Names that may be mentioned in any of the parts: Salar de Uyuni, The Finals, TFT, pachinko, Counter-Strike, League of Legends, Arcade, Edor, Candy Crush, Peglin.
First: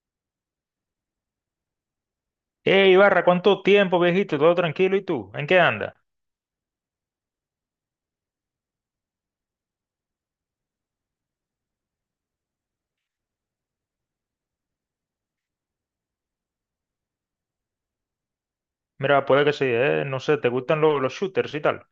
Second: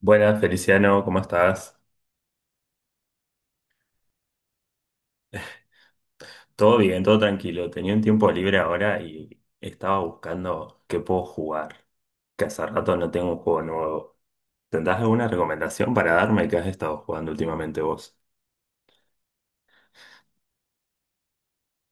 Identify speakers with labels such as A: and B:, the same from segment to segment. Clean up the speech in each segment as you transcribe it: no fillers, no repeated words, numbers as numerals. A: Buenas, Feliciano, ¿cómo estás?
B: Hey, Ibarra, ¿cuánto tiempo, viejito? ¿Todo tranquilo? ¿Y tú? ¿En qué andas?
A: Todo bien, todo tranquilo. Tenía un tiempo libre ahora y estaba buscando qué puedo jugar, que hace rato no tengo un juego nuevo. ¿Tendrás alguna recomendación para darme que has estado jugando últimamente vos?
B: Mira, puede que sí, no sé, ¿te gustan los shooters y tal?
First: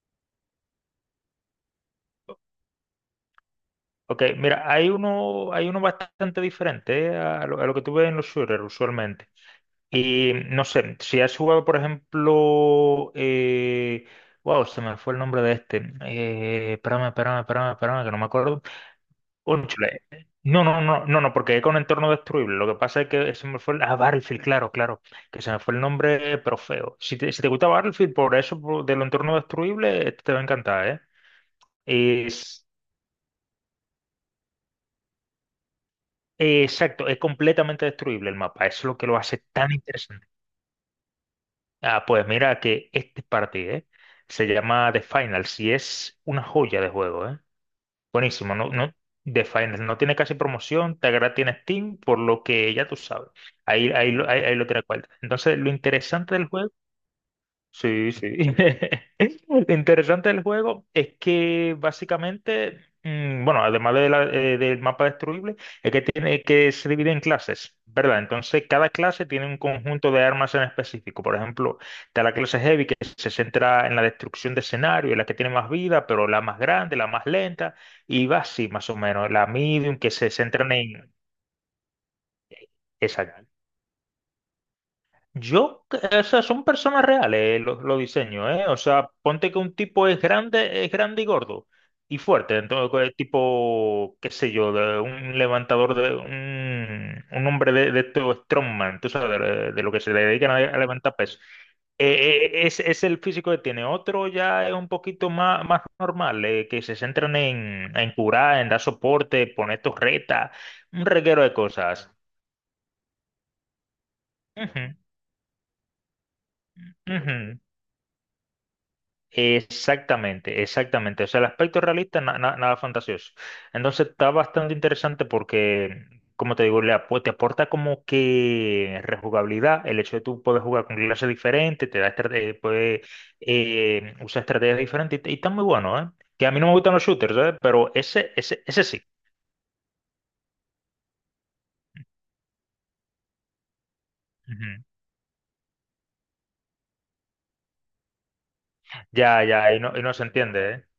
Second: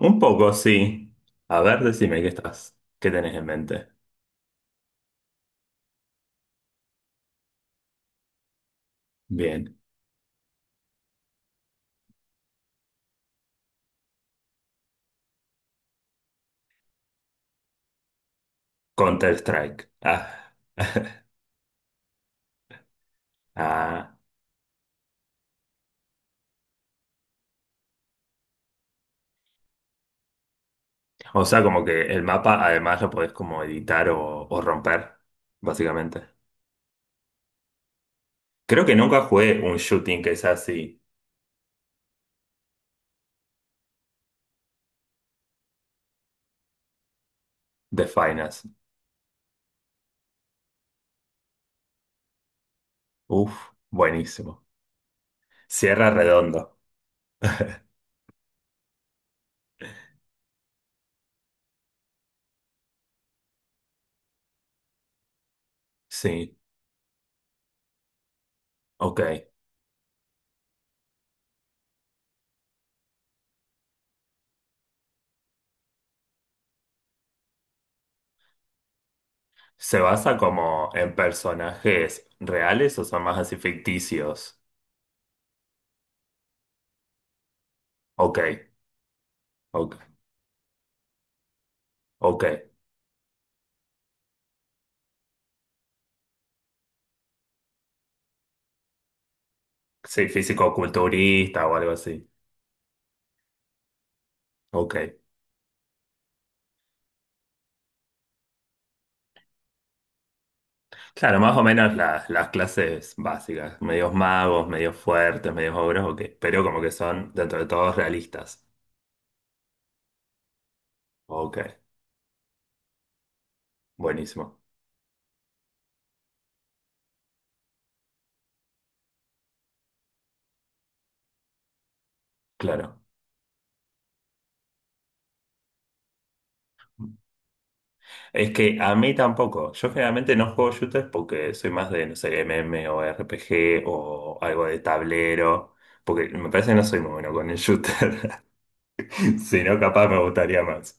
A: Un poco, sí. A ver, decime qué estás, qué tenés en mente.
B: Ok, mira, hay uno bastante diferente a lo que tú ves en los shooters usualmente.
A: Bien,
B: Y no sé, si has jugado, por ejemplo, wow, se me fue el nombre de este. Espérame, que no me acuerdo. Un
A: Counter-Strike.
B: chile.
A: Ah.
B: No, no, no, no, no, porque es con entorno destruible. Lo que pasa es que se me fue el. Ah,
A: Ah,
B: Battlefield, claro, claro. Que se me fue el nombre, pero feo. Si te gusta Battlefield, por eso, de lo entorno destruible, este te va a encantar, ¿eh?
A: o sea, como que el mapa
B: Es...
A: además lo podés como editar o romper, básicamente.
B: Exacto, es completamente destruible el mapa. Eso
A: Creo
B: es
A: que
B: lo que lo
A: nunca
B: hace
A: jugué
B: tan
A: un shooting
B: interesante.
A: que sea así.
B: Ah, pues mira que este partido, ¿eh? Se llama The Finals y es una joya de juego, ¿eh?
A: The
B: Buenísimo,
A: Finance.
B: ¿no? ¿No? The Finest no tiene casi promoción, Tagra tiene Steam, por lo que ya tú sabes.
A: Uf,
B: Ahí, ahí
A: buenísimo.
B: lo tiene cual. Entonces, lo
A: Cierra
B: interesante del juego.
A: redondo.
B: Sí, sí. Lo interesante del juego es que básicamente, bueno, además de del mapa destruible, es que tiene
A: Sí,
B: que se divide en clases, ¿verdad? Entonces, cada
A: ok.
B: clase tiene un conjunto de armas en específico. Por ejemplo, está la clase Heavy que se centra en la destrucción de escenario, es la que tiene más vida, pero la más grande, la más lenta, y va así más o menos. La
A: ¿Se
B: Medium que se
A: basa
B: centra
A: como
B: en...
A: en personajes reales o son más
B: Exacto.
A: así ficticios?
B: Yo, o sea, son personas reales los
A: Ok,
B: diseños, ¿eh? O sea, ponte que un
A: ok,
B: tipo es grande y gordo y
A: ok.
B: fuerte, entonces tipo, qué sé yo, de un levantador de un hombre de estos strongman, tú sabes, de lo que se le
A: Sí,
B: dedican a levantar peso.
A: físico-culturista o algo así.
B: Es el físico que tiene. Otro ya es un
A: Ok.
B: poquito más, más normal, que se centran en curar, en dar soporte, poner torretas, un
A: Claro,
B: reguero de
A: más o menos
B: cosas.
A: las clases básicas. Medios magos, medios
B: Ujú,
A: fuertes, medios ogros, ok. Pero como que son dentro
B: ujú.
A: de todos realistas.
B: Exactamente, exactamente. O sea, el
A: Ok,
B: aspecto realista, nada fantasioso. Entonces está
A: buenísimo.
B: bastante interesante porque, como te digo, te aporta como que rejugabilidad, el hecho de tú poder jugar con clases diferentes, te da
A: Claro.
B: puedes usar estrategias diferentes y está muy bueno, ¿eh? Que a mí no me gustan los shooters, ¿eh? Pero ese,
A: Es
B: ese,
A: que
B: ese
A: a
B: sí.
A: mí tampoco. Yo generalmente no juego shooters porque soy más de, no sé, MM o RPG o algo de
B: Ujú.
A: tablero. Porque me parece que no soy muy bueno con el shooter.
B: Ya,
A: Si
B: ya,
A: no,
B: y
A: capaz
B: no
A: me
B: se
A: gustaría
B: entiende, ¿eh?
A: más.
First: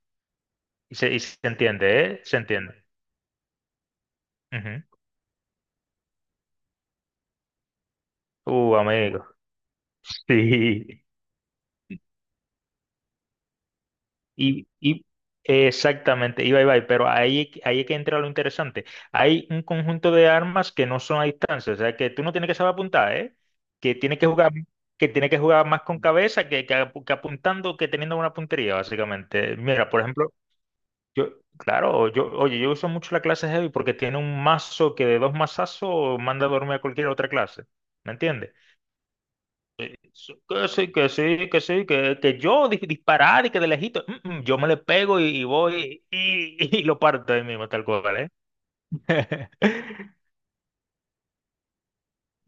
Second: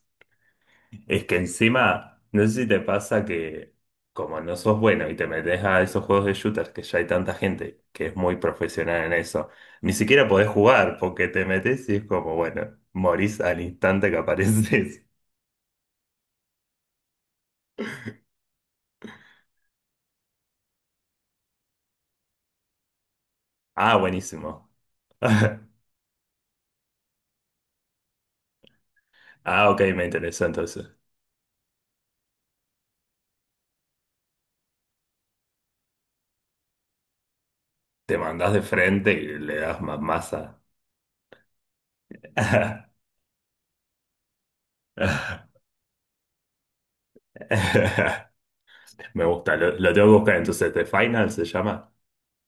B: Y se, y
A: Es que
B: se entiende,
A: encima,
B: ¿eh? Se
A: no sé si te
B: entiende.
A: pasa que como no sos
B: Ujú.
A: bueno y te metes a esos juegos de shooters que ya hay tanta gente que es muy profesional en
B: Amigo.
A: eso, ni siquiera podés jugar
B: Sí.
A: porque te metes y es como, bueno, morís al instante que
B: Y,
A: apareces.
B: y exactamente, iba y va, pero ahí, ahí es que entra lo interesante. Hay un conjunto de armas que no son a distancia, o sea, que tú no tienes que saber apuntar, ¿eh? Que
A: Ah,
B: tienes que jugar,
A: buenísimo.
B: que tienes que jugar más con cabeza que, que apuntando que teniendo una puntería, básicamente.
A: Ah, ok,
B: Mira, por
A: me
B: ejemplo,
A: interesó entonces.
B: yo, claro, yo, oye, yo uso mucho la clase Heavy porque tiene un mazo que de dos mazazos manda a dormir a cualquier otra clase, ¿me
A: Te
B: entiendes?
A: mandas de frente y le das más
B: Sí,
A: masa.
B: que sí, que sí, que sí, que yo disparar y que de lejito, yo me le pego y voy y lo parto ahí mismo, tal cual, ¿eh?
A: Me gusta, lo tengo que buscar entonces. The Final se llama.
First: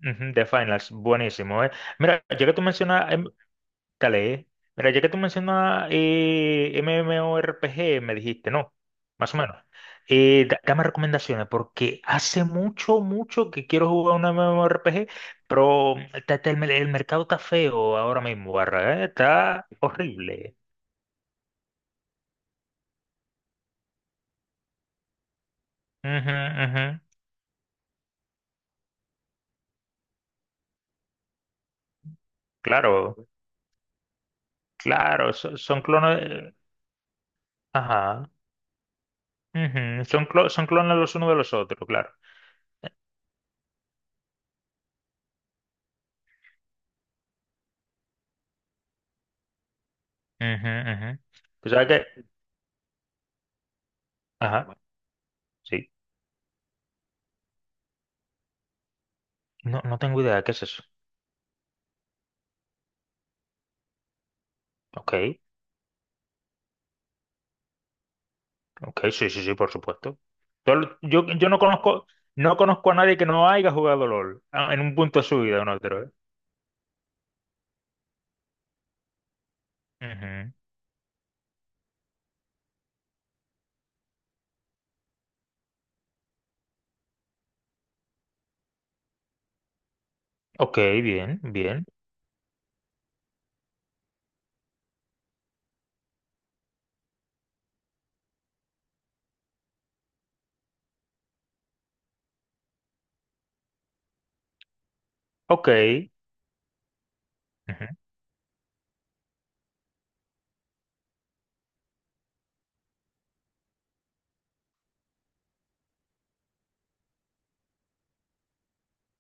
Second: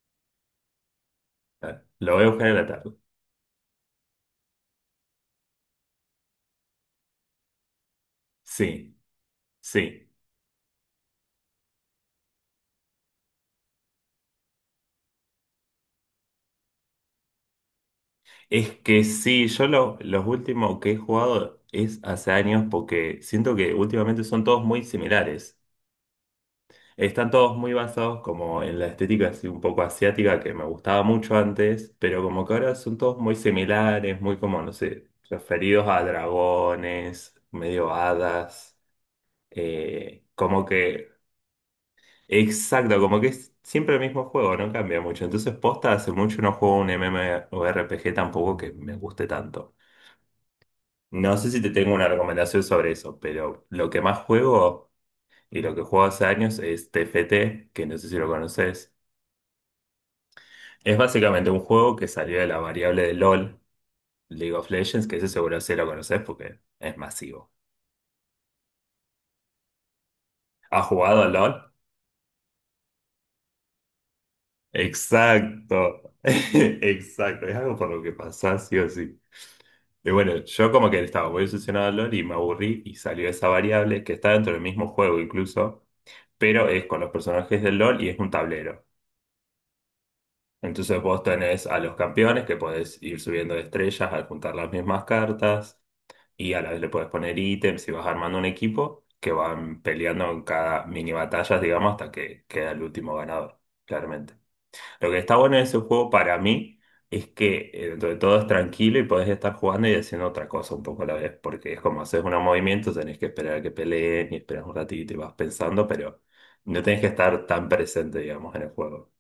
B: Ujú, The Finals, buenísimo, ¿eh?
A: Lo voy
B: Mira,
A: a
B: ya
A: buscar
B: que
A: en
B: tú
A: la tarde.
B: mencionas, dale, ¿eh? Mira, ya que tú mencionas MMORPG, me dijiste, ¿no?
A: Sí,
B: Más o menos.
A: sí.
B: Dame recomendaciones, porque hace mucho, mucho que quiero jugar un MMORPG, pero el mercado está feo ahora mismo,
A: Es
B: barra,
A: que
B: ¿eh?
A: sí, yo
B: Está
A: lo, los
B: horrible.
A: últimos que he jugado es hace años porque siento que últimamente son todos muy similares.
B: Ujú, ujú.
A: Están todos muy basados como en la estética así un poco asiática que me gustaba mucho antes, pero como que ahora son
B: Claro,
A: todos muy similares, muy como, no sé,
B: claro, son
A: referidos a
B: clones.
A: dragones, medio
B: Ajá.
A: hadas,
B: Ujú, son,
A: como
B: son clones
A: que,
B: los unos de los otros, claro.
A: exacto, como que es siempre el mismo juego, no cambia mucho. Entonces, posta, hace mucho no juego un MMORPG tampoco que me guste tanto.
B: Ujú, ujú.
A: No sé si
B: Tú
A: te
B: sabes
A: tengo
B: que.
A: una recomendación sobre eso, pero lo que más
B: Ajá,
A: juego y lo que
B: sí.
A: juego hace años es t F T, que no sé si lo conoces.
B: No, no tengo idea de qué es eso.
A: Es básicamente un juego que salió de la variable de LOL, League of Legends,
B: Ok,
A: que ese seguro sí lo conoces porque es masivo.
B: ok, sí, sí, sí, por supuesto.
A: ¿Has jugado a
B: Yo no
A: LOL?
B: conozco, no conozco a nadie que no haya jugado LOL ah, en un punto de su vida o en otro, ¿eh?
A: Exacto, exacto, es algo por lo que pasás, sí o sí. Y bueno,
B: Ujú.
A: yo como que estaba muy obsesionado a LOL y me aburrí y salió esa variable que está dentro del mismo juego incluso, pero es con los personajes del LOL y es un tablero.
B: Ok,
A: Entonces vos
B: bien,
A: tenés a
B: bien.
A: los campeones que podés ir subiendo de estrellas al juntar las mismas cartas y a la vez le puedes poner ítems y vas armando un equipo que van peleando en cada mini batallas, digamos, hasta que queda el último ganador, claramente. Lo que está bueno de
B: Ok.
A: ese juego para mí es que dentro de todo es tranquilo y podés estar jugando y haciendo otra cosa un poco a la vez, porque es como haces unos movimientos, tenés que esperar a que peleen y esperas un ratito y vas pensando, pero no tenés que estar tan presente, digamos, en el juego.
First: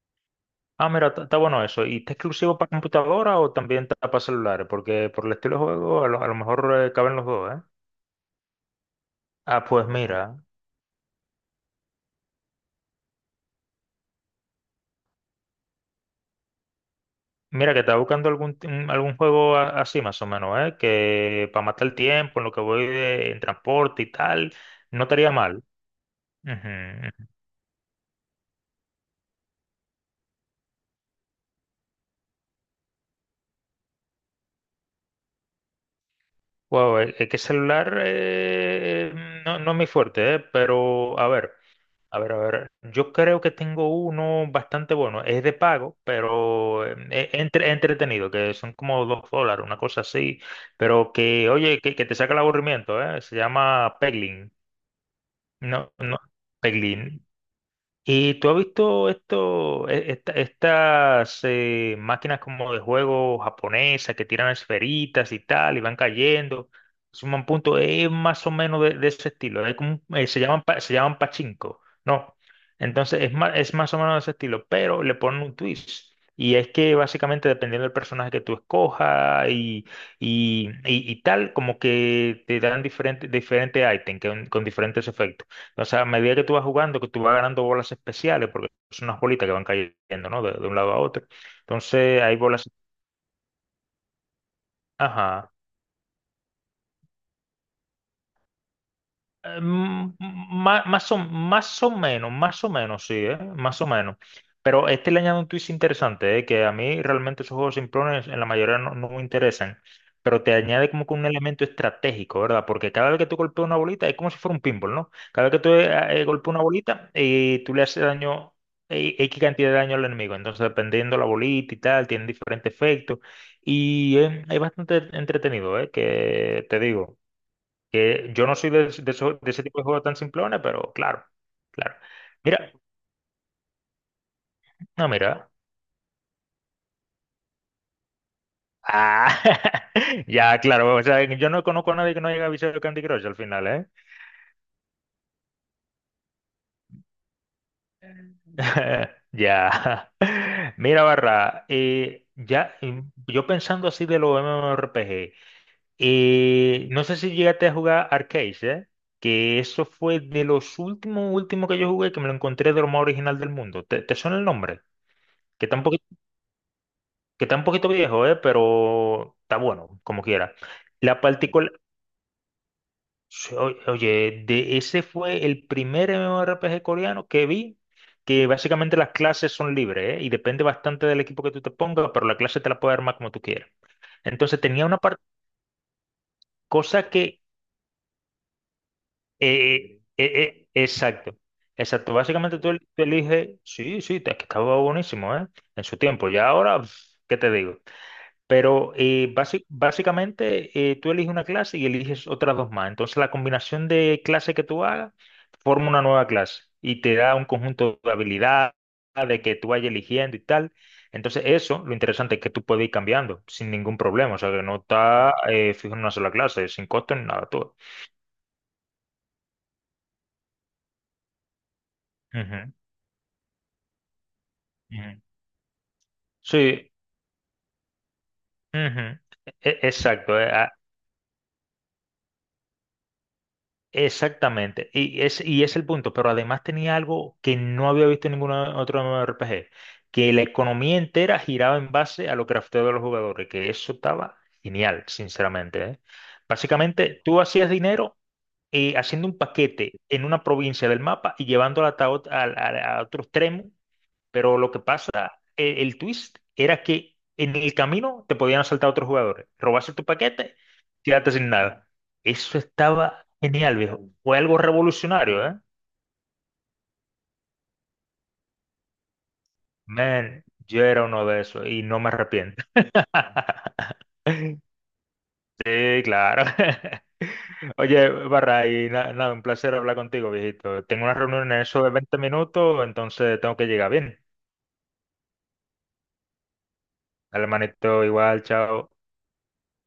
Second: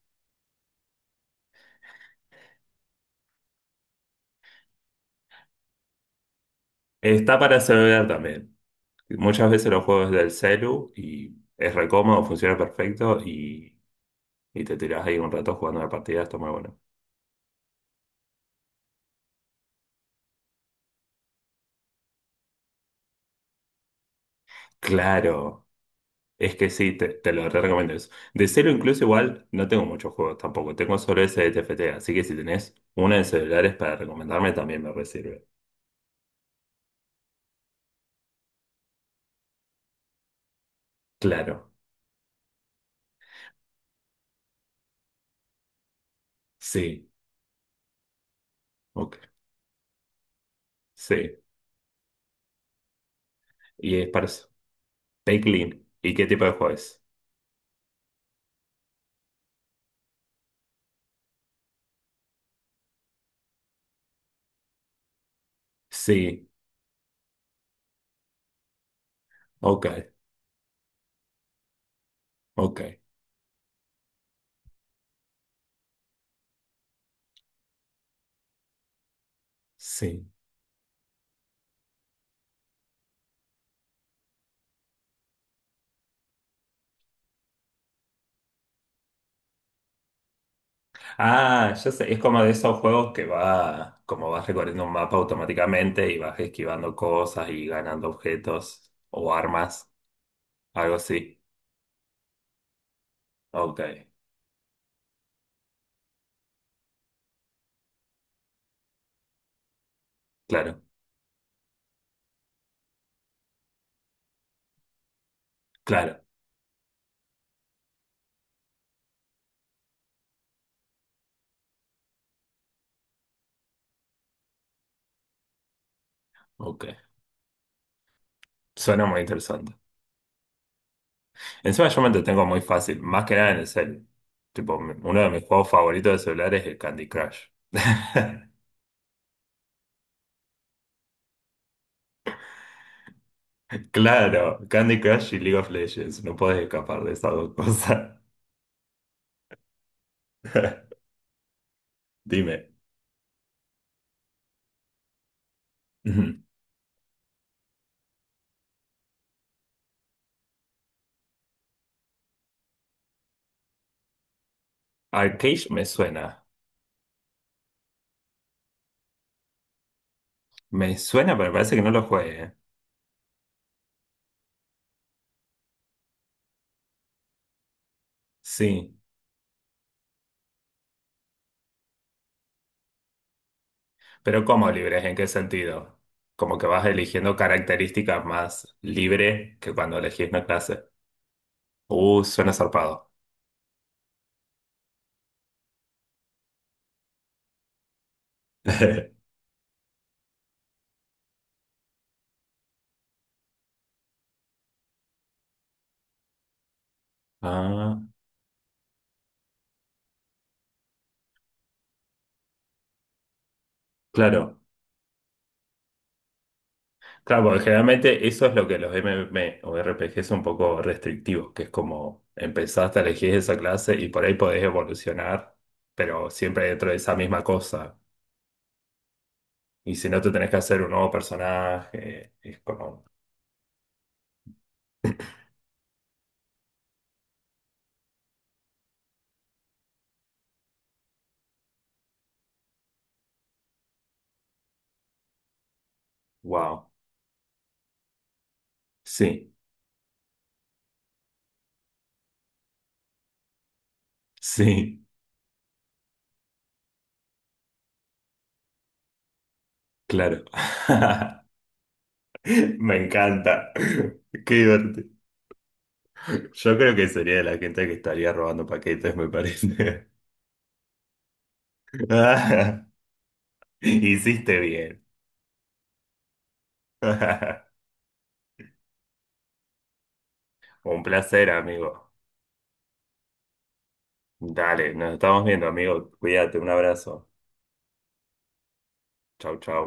B: Ah, mira, está está bueno eso. ¿Y está exclusivo para computadora o también está para celulares? Porque por el estilo de juego a lo mejor caben los
A: Está
B: dos,
A: para
B: ¿eh?
A: celular también. Muchas
B: Ah,
A: veces los
B: pues
A: juegos del
B: mira,
A: celu y es re cómodo, funciona perfecto y te tirás ahí un rato jugando la partida, está muy bueno.
B: mira que estaba buscando algún, algún juego así más o menos, ¿eh? Que para matar el tiempo, en lo que voy en transporte y tal, no estaría mal.
A: Claro, es que sí, te,
B: Ujú.
A: te lo re recomiendo eso. De cero incluso igual no tengo muchos juegos tampoco, tengo solo ese de T F T, así que si tenés una de celulares para recomendarme también me re sirve.
B: Wow, es que celular no, no es mi fuerte, ¿eh? Pero a ver.
A: Claro,
B: A ver, a ver, yo creo que tengo uno bastante bueno, es de pago, pero
A: sí,
B: es entretenido, que son como
A: ok,
B: dos dólares, una cosa así, pero
A: sí.
B: que, oye, que te saca el aburrimiento, ¿eh? Se
A: Y
B: llama
A: es para eso.
B: Peglin,
A: Take Lean.
B: no,
A: ¿Y
B: no,
A: qué tipo de juego es?
B: Peglin. ¿Y tú has visto esto, estas máquinas como de juego japonesas que tiran esferitas y tal y van
A: Sí,
B: cayendo? Suman puntos, es más o menos de ese estilo. Es
A: ok,
B: como se llaman, se llaman pachinko, ¿no?
A: ok,
B: Entonces es más o menos de ese estilo, pero le ponen un twist. Y es que básicamente dependiendo del personaje que tú escojas
A: sí.
B: y, y tal, como que te dan diferentes diferentes ítems con diferentes efectos. O sea, a medida que tú vas jugando, que tú vas ganando bolas especiales, porque son unas bolitas que van cayendo, ¿no? De un lado a otro.
A: Ah, ya sé, es
B: Entonces, hay
A: como de
B: bolas.
A: esos juegos que va, como vas recorriendo un mapa
B: Ajá.
A: automáticamente y vas esquivando cosas y ganando objetos o armas, algo
B: Más, o,
A: así.
B: más o menos, sí,
A: Ok,
B: más o menos. Pero este le añade un twist interesante, que a mí realmente esos juegos simplones en la mayoría no, no me interesan, pero te
A: claro,
B: añade como que un elemento estratégico, ¿verdad? Porque cada vez que tú golpeas una bolita es como si fuera un pinball, ¿no? Cada vez que tú
A: claro,
B: golpeas una bolita y tú le haces daño, X cantidad de daño al enemigo. Entonces, dependiendo la bolita y tal, tiene diferentes efectos. Y es bastante entretenido, ¿eh? Que te
A: ok.
B: digo. Que yo no soy de,
A: Suena muy
B: de ese
A: interesante.
B: tipo de juegos tan simplones, pero claro,
A: Encima
B: claro.
A: yo me entretengo muy
B: Mira,
A: fácil, más que nada en el cel. Tipo,
B: no,
A: uno de mis
B: mira.
A: juegos favoritos de celular es el Candy Crush.
B: Ah, ya, claro, o sea, yo no conozco a nadie que no haya visto Candy Crush al final, ¿eh?
A: Claro, Candy Crush y League of Legends, no puedes escapar de esas dos cosas.
B: Ya. Mira, Barra,
A: Dime,
B: ya, yo pensando así de los MMORPG,
A: ujú.
B: no sé si llegaste a jugar Arcade, ¿eh? Que eso fue de los últimos, últimos que yo jugué, que me lo encontré de lo más original del mundo. ¿Te, te suena el nombre? Que
A: Arcade me
B: tampoco
A: suena.
B: que está un poquito viejo, pero está bueno, como quiera.
A: Me
B: La
A: suena, pero me
B: partícula,
A: parece que no lo juegue, ¿eh?
B: oye, de ese fue el primer MMORPG coreano que vi, que
A: Sí.
B: básicamente las clases son libres, y depende bastante del equipo que tú te pongas, pero la clase te la puedes armar como tú quieras.
A: Pero
B: Entonces
A: ¿cómo
B: tenía
A: libres? ¿En qué sentido? Como que vas
B: cosa
A: eligiendo
B: que,
A: características más libre que cuando elegís una clase.
B: exacto, exacto,
A: Suena
B: básicamente tú tú
A: zarpado.
B: eliges, sí, sí, es que estaba buenísimo, en su tiempo, ya ahora, pf, ¿qué te digo? Pero básicamente tú eliges una clase y eliges otras dos más. Entonces la combinación de clases que tú hagas forma una nueva clase y te da un conjunto
A: Ah,
B: de habilidades que tú vayas eligiendo y tal. Entonces eso, lo interesante es que tú puedes ir cambiando sin ningún problema. O sea,
A: claro.
B: que no está fijo en una sola clase, sin costo ni
A: Claro,
B: nada,
A: porque
B: todo.
A: generalmente eso es lo que los m m M o r p RPG son un poco restrictivos, que es como
B: Ujú,
A: empezaste a elegir esa clase y por ahí podés
B: ujú.
A: evolucionar, pero siempre dentro
B: Sí,
A: de esa misma cosa.
B: ujú. E-
A: Y si no, te
B: Exacto.
A: tenés
B: eh,
A: que
B: a-
A: hacer un nuevo personaje. Es como,
B: Exactamente, y es el punto, pero además tenía algo que no había visto en ningún otro R P G, que la economía entera giraba en base a lo crafteado de los jugadores, que eso estaba genial, sinceramente, ¿eh?
A: wow.
B: Básicamente, tú hacías dinero haciendo un
A: Sí,
B: paquete en una provincia del mapa y llevando el ataúd a, otro extremo, pero lo que
A: sí.
B: pasa, twist era que en el camino te podían asaltar otros jugadores, robarse tu
A: Claro.
B: paquete, quedarte sin nada. Eso
A: Me
B: estaba
A: encanta.
B: genial, viejo. Fue
A: Qué
B: algo
A: divertido.
B: revolucionario, ¿eh?
A: Yo creo que sería de la gente que estaría robando paquetes, me parece.
B: Man, yo era uno de esos y no me arrepiento.
A: Hiciste bien.
B: Sí, claro. Oye, Barra, y nada, un placer hablar contigo, viejito.
A: Un
B: Tengo una
A: placer,
B: reunión en eso de
A: amigo.
B: 20 minutos, entonces tengo que llegar bien.
A: Dale, nos estamos viendo, amigo. Cuídate, un abrazo.
B: Dale, manito, igual, chao.
A: Chau, chau.